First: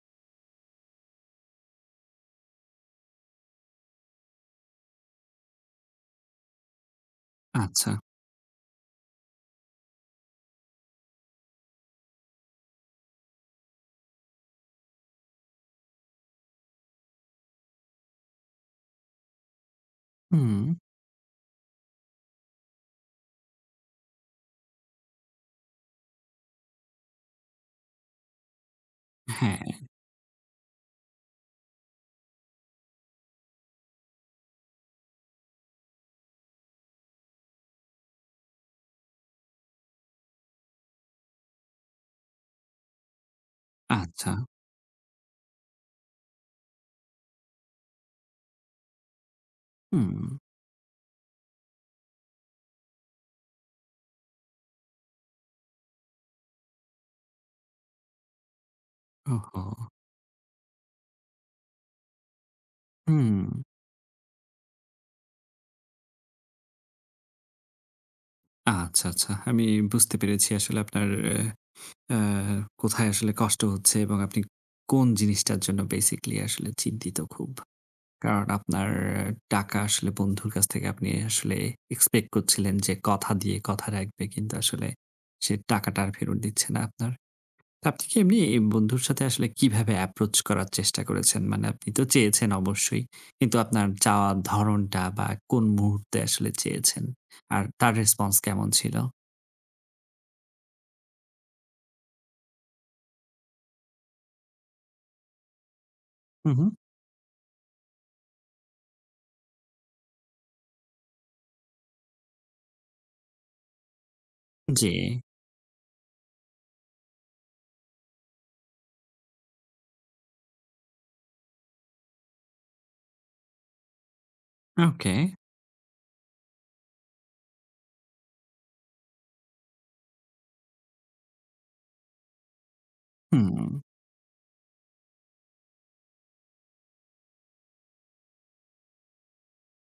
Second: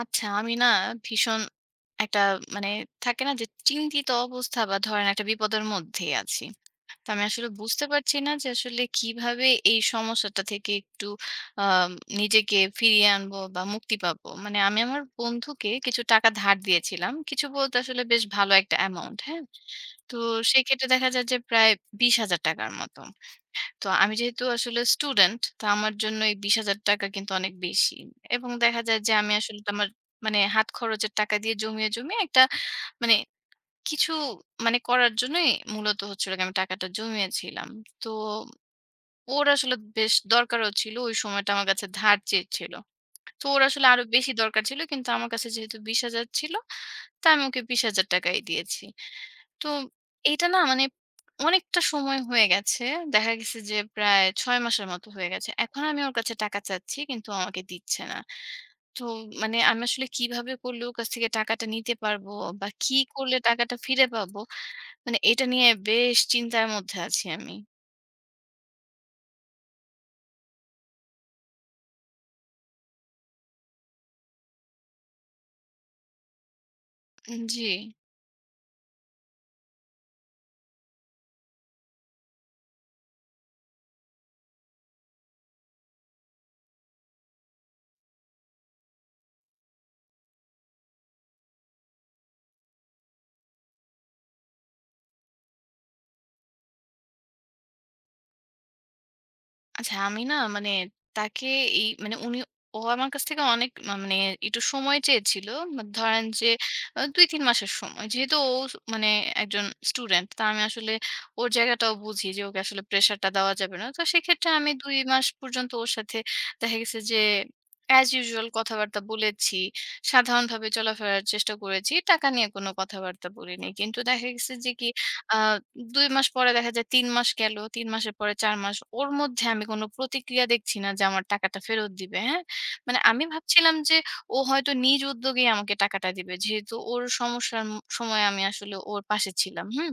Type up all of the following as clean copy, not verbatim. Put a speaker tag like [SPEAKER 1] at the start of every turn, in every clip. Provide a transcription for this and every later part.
[SPEAKER 1] আচ্ছা, আমি না ভীষণ একটা মানে থাকে না যে চিন্তিত অবস্থা বা ধরেন একটা বিপদের মধ্যেই আছি। তো আমি আসলে বুঝতে
[SPEAKER 2] আচ্ছা।
[SPEAKER 1] পারছি না যে আসলে কিভাবে এই সমস্যাটা থেকে একটু আ নিজেকে ফিরিয়ে আনবো বা মুক্তি পাবো। মানে আমি আমার বন্ধুকে কিছু টাকা ধার দিয়েছিলাম। কিছু বলতে আসলে বেশ ভালো একটা অ্যামাউন্ট, হ্যাঁ? তো
[SPEAKER 2] হুম,
[SPEAKER 1] সেক্ষেত্রে দেখা যায় যে প্রায় ৳২০,০০০ মতো। তো আমি যেহেতু আসলে স্টুডেন্ট তো আমার জন্য এই ৳20,000 কিন্তু অনেক বেশি। এবং দেখা যায় যে আমি
[SPEAKER 2] হ্যাঁ,
[SPEAKER 1] আসলে তো আমার মানে হাত খরচের টাকা দিয়ে জমিয়ে, জমিয়ে একটা মানে কিছু মানে করার জন্যই মূলত হচ্ছে হলো গিয়ে আমি টাকাটা জমিয়েছিলাম। তো ওর আসলে বেশ দরকারও ছিল। ওই সময়টা আমার কাছে ধার চেয়েছিল। তো ওর আসলে আরো বেশি
[SPEAKER 2] আচ্ছা।
[SPEAKER 1] দরকার ছিল। কিন্তু আমার কাছে যেহেতু 20,000 ছিল, তা আমি ওকে 20,000 টাকাই দিয়েছি। তো
[SPEAKER 2] হুম,
[SPEAKER 1] এটা না মানে অনেকটা সময় হয়ে গেছে। দেখা গেছে যে প্রায় ৬ মাসের মতো হয়ে গেছে। এখন আমি ওর কাছে টাকা চাচ্ছি কিন্তু আমাকে দিচ্ছে না। তো মানে
[SPEAKER 2] ওহো!
[SPEAKER 1] আমি আসলে কিভাবে করলে ওর কাছ থেকে টাকাটা নিতে পারবো বা কি করলে
[SPEAKER 2] হুম,
[SPEAKER 1] টাকাটা ফিরে পাবো? মানে এটা নিয়ে বেশ চিন্তার মধ্যে আছি আমি।
[SPEAKER 2] আচ্ছা, আচ্ছা। আমি বুঝতে পেরেছি আসলে আপনার অ্যা কোথায় আসলে কষ্ট হচ্ছে এবং আপনি কোন জিনিসটার জন্য বেসিক্যালি আসলে চিন্তিত খুব।
[SPEAKER 1] জি।
[SPEAKER 2] কারণ আপনার টাকা আসলে বন্ধুর কাছ থেকে আপনি আসলে এক্সপেক্ট করছিলেন যে কথা দিয়ে কথা রাখবে। কিন্তু আসলে সে টাকাটা আর ফেরত দিচ্ছে না আপনার। আপনি কি এমনি এই বন্ধুর সাথে আসলে কিভাবে অ্যাপ্রোচ করার চেষ্টা করেছেন? মানে আপনি তো চেয়েছেন অবশ্যই। কিন্তু আপনার চাওয়ার ধরণটা বা কোন মুহূর্তে আসলে চেয়েছেন? আর তার রেসপন্স কেমন ছিল?
[SPEAKER 1] আচ্ছা, আমি না মানে তাকে এই মানে উনি ও আমার কাছ থেকে অনেক মানে একটু সময় চেয়েছিল। মানে ধরেন যে
[SPEAKER 2] হু, হু।
[SPEAKER 1] ২-৩ মাসের সময়। যেহেতু ও মানে একজন স্টুডেন্ট। তা আমি আসলে ওর জায়গাটাও বুঝি যে ওকে আসলে প্রেশারটা দেওয়া যাবে না। তো সেক্ষেত্রে আমি
[SPEAKER 2] জি।
[SPEAKER 1] ২ মাস পর্যন্ত ওর সাথে দেখা গেছে যে অ্যাজ ইউজুয়াল কথাবার্তা বলেছি। সাধারণভাবে চলাফেরার চেষ্টা করেছি। টাকা নিয়ে কোনো কথাবার্তা বলিনি। কিন্তু দেখা গেছে যে কি
[SPEAKER 2] ওকে।
[SPEAKER 1] আ ২ মাস পরে দেখা যায় ৩ মাস গেল। ৩ মাসের পরে ৪ মাস। ওর মধ্যে আমি কোনো প্রতিক্রিয়া দেখছি না যে আমার টাকাটা ফেরত দিবে, হ্যাঁ? মানে আমি
[SPEAKER 2] হুম।
[SPEAKER 1] ভাবছিলাম যে ও হয়তো নিজ উদ্যোগেই আমাকে টাকাটা দিবে। যেহেতু ওর সমস্যার সময়ে আমি আসলে ওর পাশে ছিলাম, হুম?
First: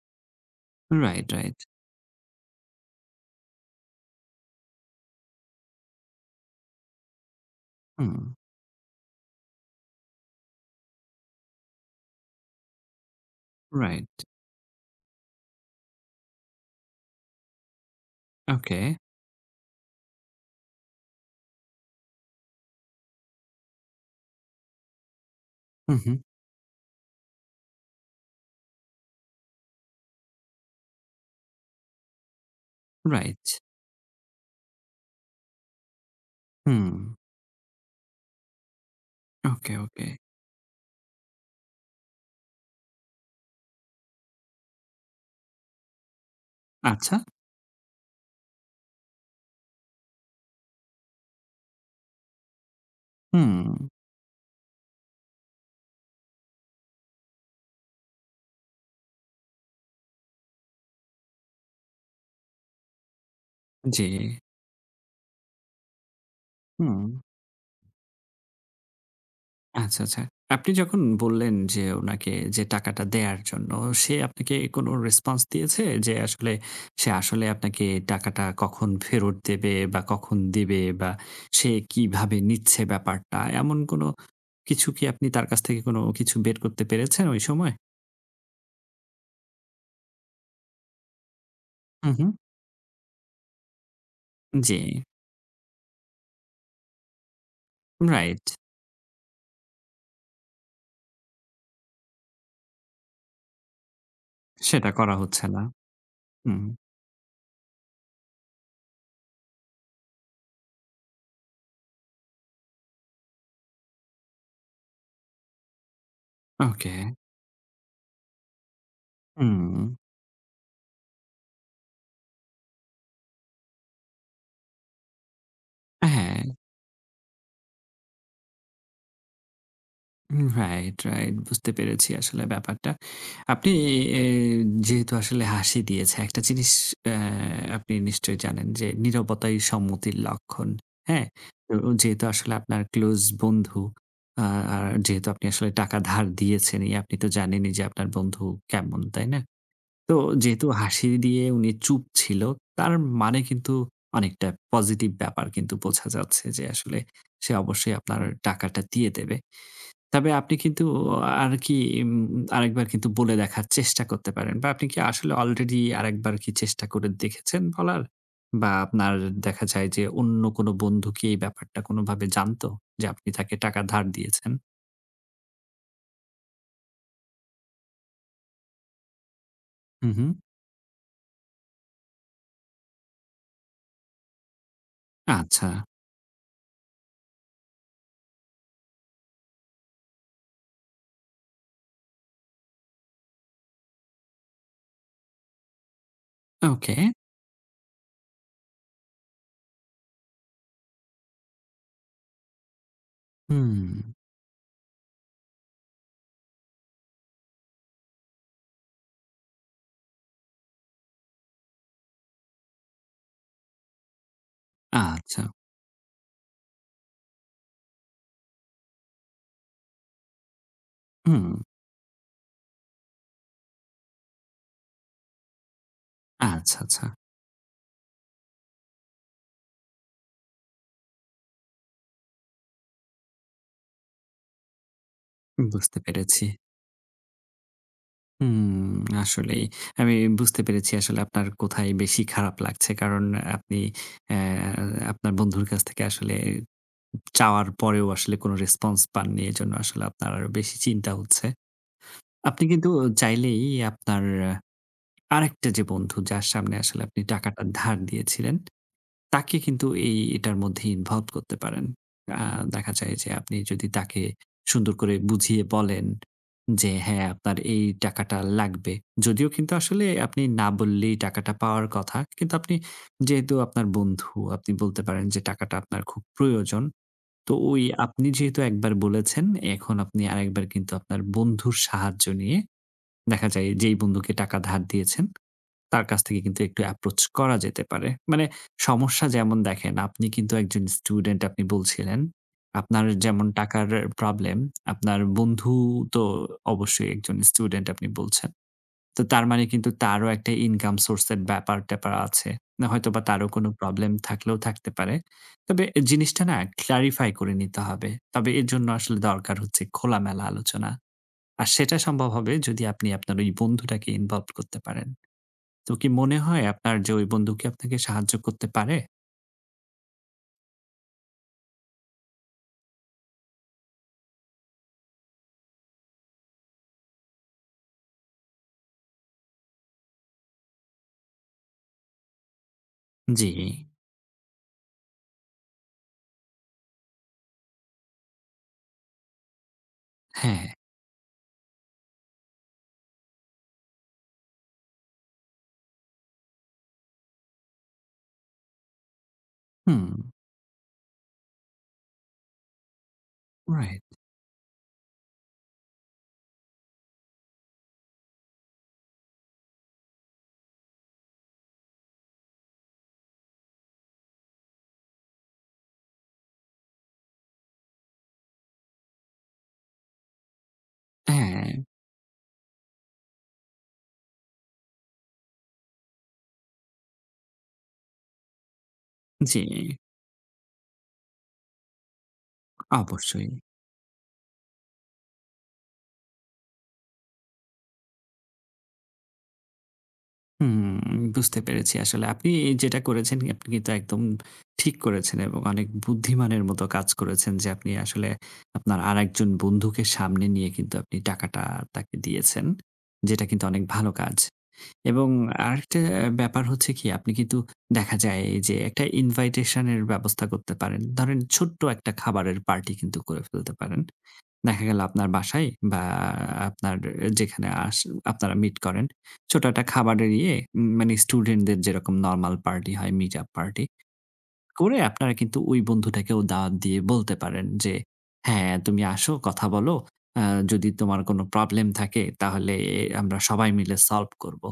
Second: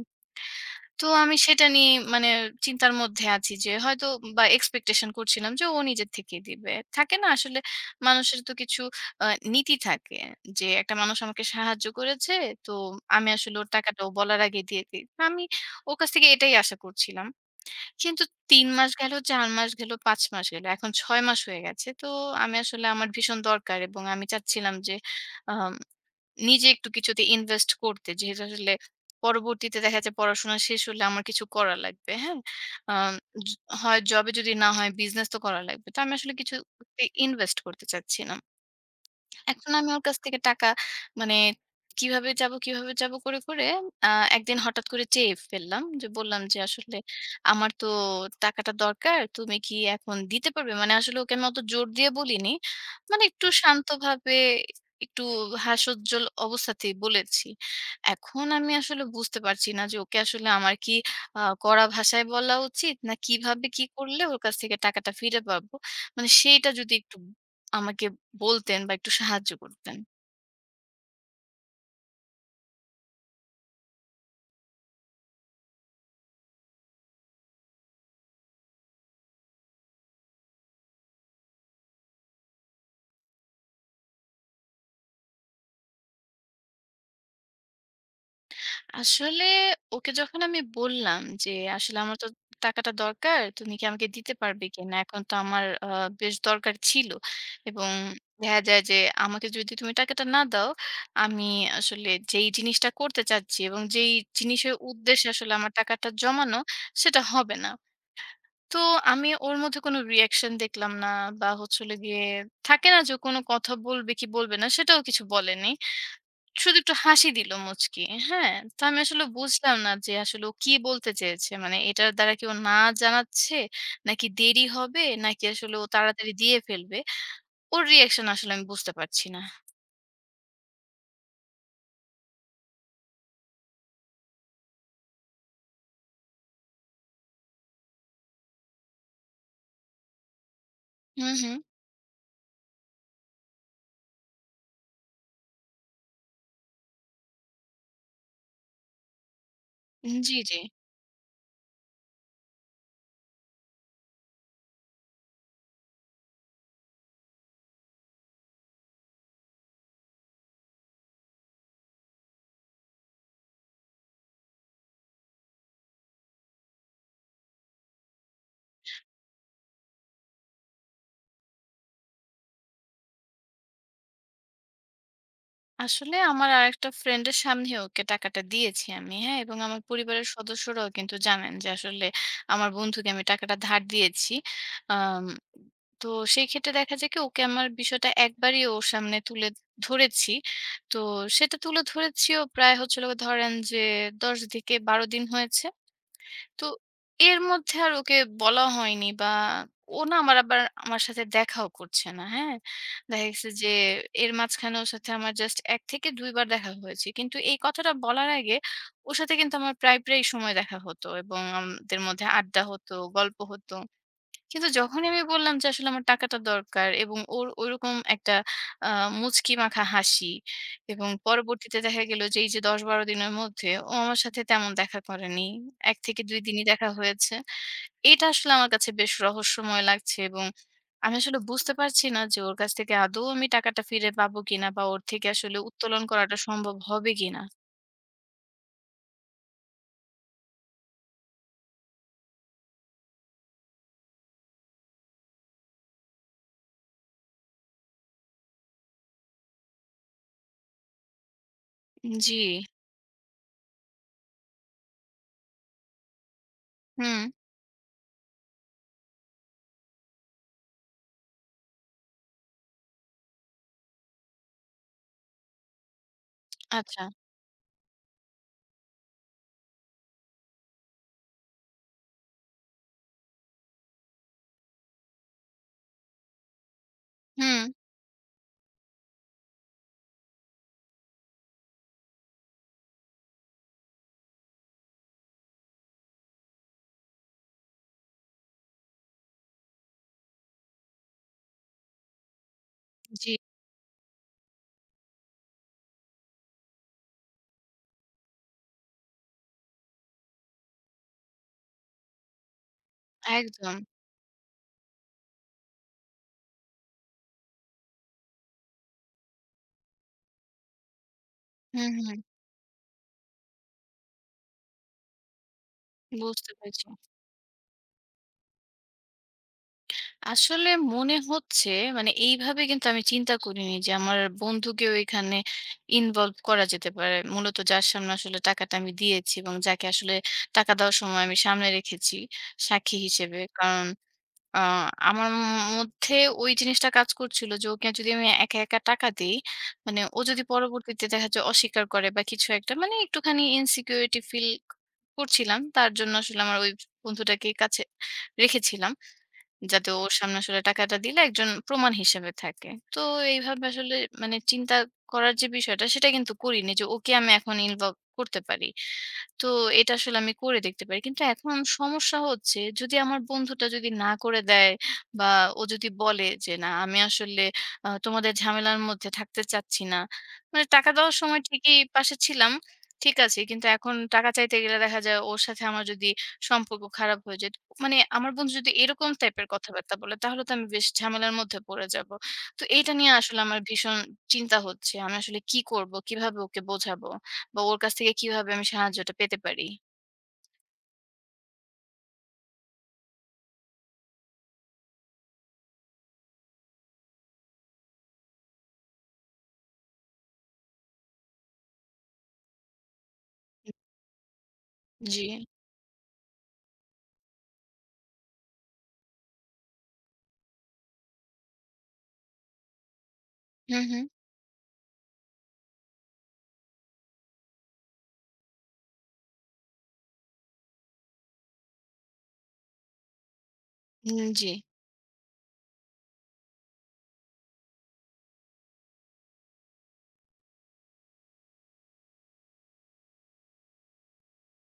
[SPEAKER 1] তো
[SPEAKER 2] রাইট,
[SPEAKER 1] আমি
[SPEAKER 2] রাইট।
[SPEAKER 1] সেটা নিয়ে মানে চিন্তার মধ্যে আছি যে হয়তো বা এক্সপেকটেশন করছিলাম যে ও নিজের থেকেই দিবে। থাকে না আসলে
[SPEAKER 2] হুম।
[SPEAKER 1] মানুষের তো কিছু আ নীতি থাকে যে একটা মানুষ আমাকে সাহায্য করেছে তো আমি আসলে ওর টাকাটা ও
[SPEAKER 2] রাইট।
[SPEAKER 1] বলার আগে দিয়ে দিই। আমি ওর কাছ থেকে এটাই আশা করছিলাম। কিন্তু ৩
[SPEAKER 2] ওকে।
[SPEAKER 1] মাস গেল, ৪ মাস গেল, ৫ মাস গেল। এখন ৬ মাস হয়ে গেছে। তো আমি আসলে আমার ভীষণ দরকার এবং আমি চাচ্ছিলাম যে আম
[SPEAKER 2] হু, হু।
[SPEAKER 1] নিজে একটু কিছুতে ইনভেস্ট করতে। যেহেতু আসলে পরবর্তীতে দেখা যায় পড়াশোনা শেষ হলে আমার কিছু করা লাগবে। হ্যাঁ? Um
[SPEAKER 2] right.
[SPEAKER 1] য হয় জবে যদি না হয় বিজনেস তো করা লাগবে। তো আমি আসলে
[SPEAKER 2] হুম।
[SPEAKER 1] কিছুতে ইনভেস্ট করতে চাচ্ছিলাম। এখন
[SPEAKER 2] ওকে,
[SPEAKER 1] আমি ওর
[SPEAKER 2] ওকে।
[SPEAKER 1] কাছ থেকে টাকা মানে কিভাবে যাব, কিভাবে যাব করে, করে আ একদিন হঠাৎ করে চেয়ে ফেললাম। যে বললাম যে, "আসলে
[SPEAKER 2] আচ্ছা।
[SPEAKER 1] আমার তো টাকাটা দরকার। তুমি কি এখন দিতে পারবে?" মানে আসলে ওকে আমি অত জোর দিয়ে বলিনি। মানে একটু
[SPEAKER 2] হুম।
[SPEAKER 1] শান্তভাবে একটু হাস্যোজ্জ্বল অবস্থাতেই বলেছি। এখন আমি আসলে বুঝতে পারছি না যে ওকে আসলে আমার কি কড়া ভাষায় বলা উচিত? না কিভাবে কি
[SPEAKER 2] জি।
[SPEAKER 1] করলে ওর কাছ থেকে টাকাটা ফিরে পাবো? মানে সেইটা যদি
[SPEAKER 2] হুম।
[SPEAKER 1] একটু আমাকে বলতেন বা একটু সাহায্য করতেন।
[SPEAKER 2] আচ্ছা, আচ্ছা। আপনি যখন বললেন যে উনাকে যে টাকাটা দেয়ার জন্য, সে আপনাকে কোনো রেসপন্স দিয়েছে? যে আসলে সে আসলে আপনাকে টাকাটা কখন ফেরত দেবে বা কখন দিবে বা সে কিভাবে নিচ্ছে ব্যাপারটা? এমন কোনো কিছু কি আপনি তার কাছ থেকে কোনো কিছু বের করতে পেরেছেন ওই সময়?
[SPEAKER 1] আসলে ওকে যখন আমি বললাম যে, "আসলে
[SPEAKER 2] হু,
[SPEAKER 1] আমার
[SPEAKER 2] হু।
[SPEAKER 1] তো টাকাটা দরকার। তুমি কি আমাকে দিতে পারবে
[SPEAKER 2] জি,
[SPEAKER 1] কিনা? এখন তো আমার বেশ দরকার ছিল। এবং
[SPEAKER 2] রাইট।
[SPEAKER 1] দেখা যায় যে আমাকে যদি তুমি টাকাটা না দাও, আমি আসলে যেই জিনিসটা করতে চাচ্ছি এবং যেই জিনিসের
[SPEAKER 2] সেটা করা
[SPEAKER 1] উদ্দেশ্যে
[SPEAKER 2] হচ্ছে
[SPEAKER 1] আসলে
[SPEAKER 2] না।
[SPEAKER 1] আমার টাকাটা জমানো,
[SPEAKER 2] হুম,
[SPEAKER 1] সেটা হবে না।" তো আমি ওর মধ্যে কোনো রিঅ্যাকশন দেখলাম না বা হচ্ছে হলো গিয়ে থাকে না যে, ও কোনো কথা বলবে কি বলবে না, সেটাও কিছু বলেনি। শুধু একটু
[SPEAKER 2] ওকে।
[SPEAKER 1] হাসি দিল মুচকি। হ্যাঁ? তো আমি আসলে বুঝলাম
[SPEAKER 2] হুম,
[SPEAKER 1] না যে আসলে ও কি বলতে চেয়েছে? মানে এটার দ্বারা কি ও না জানাচ্ছে? নাকি দেরি হবে? নাকি আসলে ও তাড়াতাড়ি
[SPEAKER 2] হ্যাঁ।
[SPEAKER 1] দিয়ে ফেলবে? ওর রিঅ্যাকশন আসলে আমি বুঝতে পারছি না।
[SPEAKER 2] Hmm, right, right. বুঝতে পেরেছি আসলে ব্যাপারটা। আপনি এ যেহেতু আসলে হাসি দিয়েছে, একটা জিনিস অ্যা আপনি নিশ্চয়ই জানেন যে নীরবতাই সম্মতির লক্ষণ। হ্যাঁ?
[SPEAKER 1] হুম, হুম।
[SPEAKER 2] তো যেহেতু আসলে আপনার ক্লোজ বন্ধু আ আর যেহেতু আপনি আসলে টাকা ধার দিয়েছেনই, আপনি তো জানেনই যে আপনার বন্ধু কেমন, তাই না? তো
[SPEAKER 1] জি, জি।
[SPEAKER 2] যেহেতু হাসি দিয়ে উনি চুপ ছিল, তার মানে কিন্তু অনেকটা পজিটিভ ব্যাপার কিন্তু বোঝা যাচ্ছে যে আসলে সে অবশ্যই আপনার টাকাটা দিয়ে দেবে। তবে আপনি কিন্তু আর কি উম আরেকবার কিন্তু বলে দেখার চেষ্টা করতে পারেন বা আপনি কি আসলে অলরেডি আরেকবার কি চেষ্টা করে দেখেছেন বলার? বা আপনার দেখা যায় যে অন্য কোনো বন্ধু কি এই ব্যাপারটা কোনোভাবে জানতো? যে আপনি তাকে টাকা ধার দিয়েছেন?
[SPEAKER 1] আসলে আমার আরেকটা ফ্রেন্ডের সামনে ওকে টাকাটা দিয়েছি আমি, হ্যাঁ? এবং আমার
[SPEAKER 2] হু, হু।
[SPEAKER 1] পরিবারের সদস্যরাও কিন্তু জানেন যে আসলে আমার বন্ধুকে আমি টাকাটা ধার দিয়েছি। আম
[SPEAKER 2] আচ্ছা,
[SPEAKER 1] তো সেই ক্ষেত্রে দেখা যায় কি ওকে আমার বিষয়টা একবারই ওর সামনে তুলে ধরেছি। তো সেটা তুলে ধরেছিও প্রায় হচ্ছিল ধরেন যে ১০ থেকে ১২ দিন হয়েছে। তো
[SPEAKER 2] ওকে।
[SPEAKER 1] এর মধ্যে আর ওকে বলা হয়নি বা ও না আমার আবার আমার সাথে দেখাও করছে না। হ্যাঁ? দেখা গেছে যে
[SPEAKER 2] হুম।
[SPEAKER 1] এর মাঝখানে ওর সাথে আমার জাস্ট ১ থেকে ২ বার দেখা হয়েছে। কিন্তু এই কথাটা বলার আগে ওর সাথে কিন্তু আমার প্রায়, প্রায় সময় দেখা হতো এবং আমাদের মধ্যে আড্ডা হতো, গল্প হতো। কিন্তু যখনই আমি
[SPEAKER 2] আচ্ছা,
[SPEAKER 1] বললাম যে আসলে আমার টাকাটা দরকার এবং ওর ওইরকম একটা আ মুচকি মাখা হাসি এবং
[SPEAKER 2] হুম।
[SPEAKER 1] পরবর্তীতে দেখা গেল যে এই যে ১০-১২ দিনের মধ্যে ও আমার সাথে তেমন দেখা করেনি। ১ থেকে ২ দিনই
[SPEAKER 2] আচ্ছা,
[SPEAKER 1] দেখা
[SPEAKER 2] আচ্ছা।
[SPEAKER 1] হয়েছে। এটা আসলে আমার কাছে বেশ রহস্যময় লাগছে এবং আমি আসলে বুঝতে পারছি না যে ওর কাছ থেকে আদৌ আমি টাকাটা ফিরে পাবো কিনা বা ওর থেকে আসলে
[SPEAKER 2] বুঝতে
[SPEAKER 1] উত্তোলন করাটা
[SPEAKER 2] পেরেছি।
[SPEAKER 1] সম্ভব হবে কিনা।
[SPEAKER 2] হুম, আসলেই। আমি বুঝতে পেরেছি আসলে আপনার কোথায় বেশি খারাপ লাগছে। কারণ আপনি অ্যা আপনার বন্ধুর কাছ থেকে আসলে চাওয়ার পরেও আসলে কোনো রেসপন্স পাননি। এজন্য আসলে আপনার আরো বেশি চিন্তা হচ্ছে।
[SPEAKER 1] জি,
[SPEAKER 2] আপনি কিন্তু চাইলেই আপনার আরেকটা যে বন্ধু যার সামনে আসলে
[SPEAKER 1] হুম,
[SPEAKER 2] আপনি টাকাটা ধার দিয়েছিলেন, তাকে কিন্তু এই এটার মধ্যে ইনভলভ করতে পারেন। আ দেখা যায় যে আপনি যদি তাকে সুন্দর করে বুঝিয়ে বলেন যে,
[SPEAKER 1] আচ্ছা,
[SPEAKER 2] হ্যাঁ, আপনার এই টাকাটা লাগবে। যদিও কিন্তু আসলে আপনি না বললেই টাকাটা পাওয়ার কথা। কিন্তু আপনি যেহেতু আপনার বন্ধু, আপনি বলতে পারেন যে টাকাটা আপনার খুব প্রয়োজন। তো
[SPEAKER 1] হুম,
[SPEAKER 2] ওই আপনি যেহেতু একবার বলেছেন, এখন আপনি আরেকবার কিন্তু আপনার বন্ধুর সাহায্য নিয়ে দেখা যায় যেই বন্ধুকে টাকা ধার দিয়েছেন, তার কাছ থেকে কিন্তু একটু অ্যাপ্রোচ করা যেতে পারে। মানে সমস্যা যেমন দেখেন, আপনি কিন্তু একজন স্টুডেন্ট আপনি বলছিলেন। আপনার
[SPEAKER 1] জি,
[SPEAKER 2] যেমন টাকার প্রবলেম, আপনার বন্ধু তো অবশ্যই একজন স্টুডেন্ট আপনি বলছেন। তো তার মানে কিন্তু তারও একটা ইনকাম সোর্স এর ব্যাপার-ট্যাপার আছে। না হয়তোবা তারও কোনো
[SPEAKER 1] একদম।
[SPEAKER 2] প্রবলেম থাকলেও থাকতে পারে। তবে জিনিসটা না ক্লারিফাই করে নিতে হবে। তবে এর জন্য আসলে দরকার হচ্ছে খোলামেলা আলোচনা। আর
[SPEAKER 1] হুম,
[SPEAKER 2] সেটা
[SPEAKER 1] হুম,
[SPEAKER 2] সম্ভব হবে যদি আপনি আপনার ওই বন্ধুটাকে ইনভলভ করতে পারেন। তো কি মনে
[SPEAKER 1] বুঝতে
[SPEAKER 2] হয়
[SPEAKER 1] পেরেছি।
[SPEAKER 2] আপনার যে ওই বন্ধু কি আপনাকে সাহায্য করতে পারে?
[SPEAKER 1] আসলে মনে হচ্ছে মানে এইভাবে কিন্তু আমি চিন্তা করিনি যে আমার বন্ধুকেও এখানে ইনভলভ করা যেতে পারে মূলত যার সামনে আসলে টাকাটা আমি দিয়েছি এবং যাকে আসলে টাকা দেওয়ার সময় আমি সামনে রেখেছি সাক্ষী হিসেবে
[SPEAKER 2] জি,
[SPEAKER 1] কারণ আহ, আমার মধ্যে ওই জিনিসটা কাজ করছিল যে ওকে যদি আমি একা একা টাকা দিই মানে ও যদি
[SPEAKER 2] হ্যাঁ,
[SPEAKER 1] পরবর্তীতে দেখা যায় অস্বীকার করে বা কিছু একটা মানে একটুখানি ইনসিকিউরিটি ফিল করছিলাম তার জন্য আসলে আমার ওই বন্ধুটাকে কাছে রেখেছিলাম যাতে
[SPEAKER 2] হুম,
[SPEAKER 1] ওর সামনে আসলে টাকাটা দিলে একজন প্রমাণ হিসেবে থাকে। তো এইভাবে আসলে
[SPEAKER 2] রাইট
[SPEAKER 1] মানে চিন্তা করার যে বিষয়টা সেটা কিন্তু করিনি যে ওকে আমি এখন ইনভলভ করতে পারি। তো এটা আসলে আমি করে দেখতে পারি। কিন্তু এখন সমস্যা হচ্ছে যদি আমার বন্ধুটা যদি না করে দেয় বা ও যদি বলে যে, "না আমি আসলে তোমাদের ঝামেলার মধ্যে থাকতে চাচ্ছি না।" মানে টাকা দেওয়ার সময়
[SPEAKER 2] হ্যাঁ,
[SPEAKER 1] ঠিকই পাশে ছিলাম। ঠিক আছে। কিন্তু এখন টাকা চাইতে গেলে দেখা যায় ওর সাথে আমার যদি সম্পর্ক খারাপ হয়ে যায়, মানে আমার বন্ধু যদি এরকম টাইপের
[SPEAKER 2] জি,
[SPEAKER 1] কথাবার্তা বলে তাহলে তো আমি বেশ ঝামেলার মধ্যে পড়ে যাবো। তো এইটা নিয়ে আসলে
[SPEAKER 2] অবশ্যই।
[SPEAKER 1] আমার ভীষণ চিন্তা হচ্ছে। আমি আসলে কি করব? কিভাবে ওকে বোঝাবো? বা ওর কাছ থেকে কিভাবে আমি সাহায্যটা পেতে পারি?
[SPEAKER 2] হুম, বুঝতে পেরেছি আসলে। আপনি যেটা করেছেন আপনি কিন্তু একদম ঠিক করেছেন এবং অনেক বুদ্ধিমানের মতো কাজ করেছেন যে আপনি আসলে আপনার আরেকজন বন্ধুকে সামনে নিয়ে কিন্তু আপনি টাকাটা তাকে দিয়েছেন। যেটা কিন্তু অনেক ভালো কাজ।
[SPEAKER 1] জি।
[SPEAKER 2] এবং আরেকটা ব্যাপার হচ্ছে কি আপনি কিন্তু দেখা যায় যে একটা ইনভাইটেশন এর ব্যবস্থা করতে পারেন। ধরেন ছোট্ট একটা খাবারের পার্টি কিন্তু করে ফেলতে
[SPEAKER 1] হুম,
[SPEAKER 2] পারেন।
[SPEAKER 1] হুম।
[SPEAKER 2] দেখা গেল আপনার বাসায় বা আপনার যেখানে আস আপনারা মিট করেন, ছোট একটা খাবারের ইয়ে মানে স্টুডেন্টদের যেরকম নরমাল পার্টি হয়, মিট আপ পার্টি
[SPEAKER 1] জি।
[SPEAKER 2] করে আপনারা কিন্তু ওই বন্ধুটাকেও দাওয়াত দিয়ে বলতে পারেন যে, "হ্যাঁ, তুমি আসো, কথা বলো। আ যদি তোমার কোনো প্রবলেম থাকে তাহলে আমরা সবাই মিলে সলভ করব।"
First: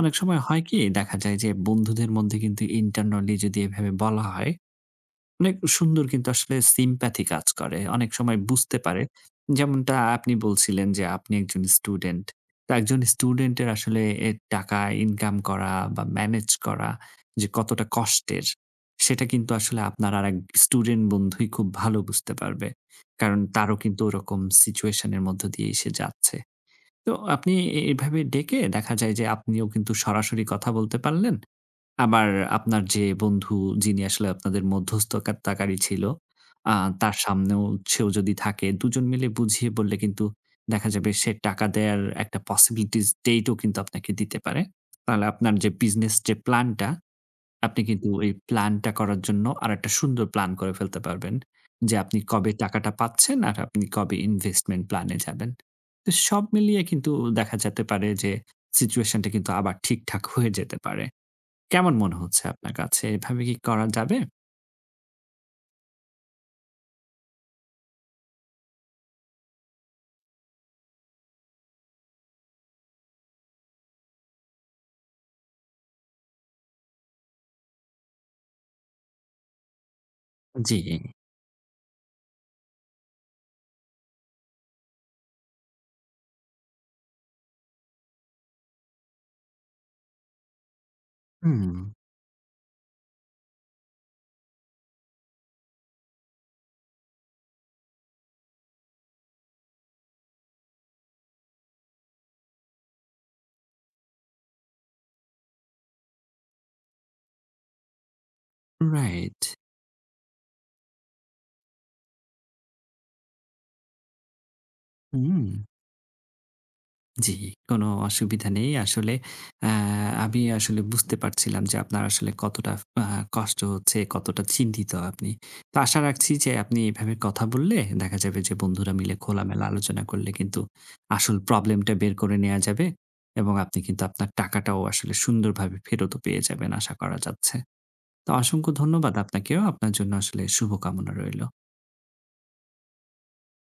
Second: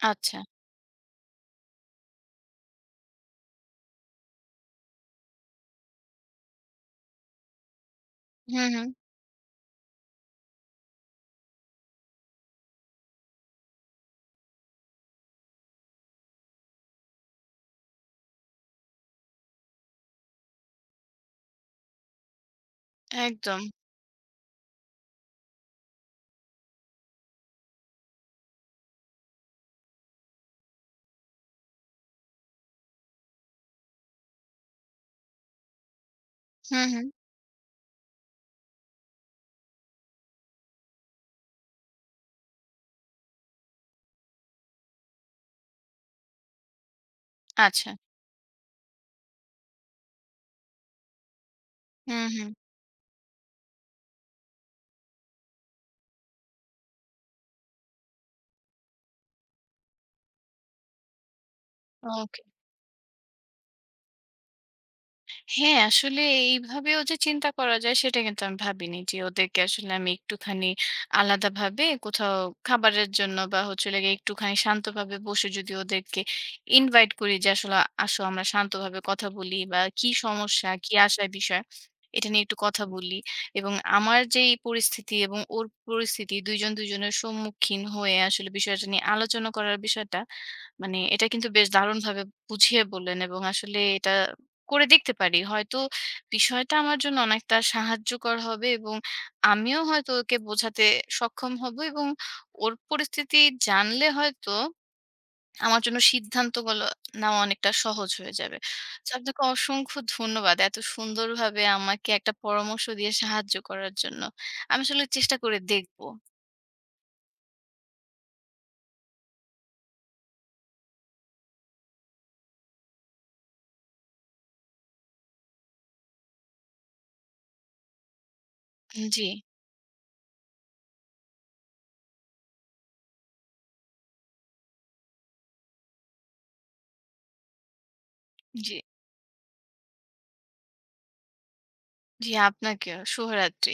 [SPEAKER 2] অনেক
[SPEAKER 1] আচ্ছা।
[SPEAKER 2] সময় হয় কি দেখা যায় যে বন্ধুদের মধ্যে কিন্তু ইন্টারনালি যদি এভাবে বলা হয় অনেক সুন্দর কিন্তু আসলে সিম্প্যাথি কাজ করে। অনেক সময়
[SPEAKER 1] হুম,
[SPEAKER 2] বুঝতে
[SPEAKER 1] হুম।
[SPEAKER 2] পারে। যেমনটা আপনি বলছিলেন যে আপনি একজন স্টুডেন্ট। তো একজন স্টুডেন্টের আসলে এ টাকা ইনকাম করা বা ম্যানেজ করা যে কতটা কষ্টের, সেটা কিন্তু আসলে আপনার আরেক স্টুডেন্ট বন্ধুই খুব ভালো বুঝতে পারবে। কারণ
[SPEAKER 1] একদম।
[SPEAKER 2] তারও কিন্তু ওরকম সিচুয়েশন এর মধ্য দিয়েই সে যাচ্ছে। তো আপনি এভাবে ডেকে দেখা যায় যে আপনিও কিন্তু সরাসরি কথা বলতে পারলেন। আবার আপনার যে বন্ধু যিনি আসলে আপনাদের মধ্যস্থতাকারী ছিল, আ
[SPEAKER 1] হুম, হুম।
[SPEAKER 2] তার সামনেও সেও যদি থাকে, দুজন মিলে বুঝিয়ে বললে কিন্তু দেখা যাবে সে টাকা দেয়ার একটা possibilities date ও কিন্তু আপনাকে দিতে পারে। তাহলে আপনার যে বিজনেস যে প্ল্যানটা আপনি
[SPEAKER 1] আচ্ছা।
[SPEAKER 2] কিন্তু এই প্ল্যানটা করার জন্য আরেকটা সুন্দর প্ল্যান করে ফেলতে পারবেন। যে আপনি
[SPEAKER 1] হুম, হুম।
[SPEAKER 2] কবে টাকাটা পাচ্ছেন আর আপনি কবে ইনভেস্টমেন্ট প্ল্যান এ যাবেন। তো সব মিলিয়ে কিন্তু দেখা যেতে পারে যে সিচুয়েশন টা কিন্তু আবার ঠিকঠাক হয়ে যেতে পারে। কেমন মনে
[SPEAKER 1] ও
[SPEAKER 2] হচ্ছে আপনার কাছে? এভাবে কি করা যাবে?
[SPEAKER 1] হ্যাঁ, আসলে এইভাবেও যে চিন্তা করা যায় সেটা কিন্তু আমি ভাবিনি। যে ওদেরকে আসলে আমি একটুখানি আলাদাভাবে কোথাও খাবারের জন্য বা হচ্ছে হলো গিয়ে একটুখানি শান্তভাবে বসে যদি ওদেরকে ইনভাইট করি যে আসলে আসো আমরা শান্তভাবে কথা বলি বা কি সমস্যা,
[SPEAKER 2] জি।
[SPEAKER 1] কি আশার বিষয় এটা নিয়ে একটু কথা বলি। এবং আমার যেই পরিস্থিতি এবং ওর পরিস্থিতি ২ জন ২ জনের সম্মুখীন হয়ে আসলে বিষয়টা নিয়ে আলোচনা করার বিষয়টা মানে এটা কিন্তু বেশ
[SPEAKER 2] হুম,
[SPEAKER 1] দারুণভাবে বুঝিয়ে বললেন এবং আসলে এটা করে দেখতে পারি। হয়তো বিষয়টা আমার জন্য অনেকটা সাহায্যকর হবে এবং আমিও হয়তো ওকে বোঝাতে সক্ষম হব এবং ওর পরিস্থিতি জানলে হয়তো আমার জন্য সিদ্ধান্তগুলো নেওয়া অনেকটা সহজ হয়ে যাবে। তো
[SPEAKER 2] রাইট।
[SPEAKER 1] আপনাকে অসংখ্য ধন্যবাদ। এত সুন্দরভাবে আমাকে একটা পরামর্শ দিয়ে সাহায্য করার জন্য। আমি আসলে চেষ্টা
[SPEAKER 2] হুম।
[SPEAKER 1] করে দেখব।
[SPEAKER 2] জি, কোনো অসুবিধা নেই। আসলে আ আমি আসলে বুঝতে পারছিলাম যে আপনার আসলে কতটা আ কষ্ট হচ্ছে, কতটা চিন্তিত আপনি। তো আশা রাখছি যে আপনি এভাবে কথা বললে দেখা যাবে যে বন্ধুরা মিলে
[SPEAKER 1] জি,
[SPEAKER 2] খোলামেলা আলোচনা করলে কিন্তু আসল প্রবলেমটা বের করে নেয়া যাবে এবং আপনি কিন্তু আপনার টাকাটাও আসলে সুন্দরভাবে ফেরতও পেয়ে যাবেন আশা করা যাচ্ছে। তো অসংখ্য
[SPEAKER 1] জি,
[SPEAKER 2] ধন্যবাদ আপনাকেও। আপনার জন্য আসলে শুভকামনা রইল।
[SPEAKER 1] জি আপনাকেও। শুভরাত্রি।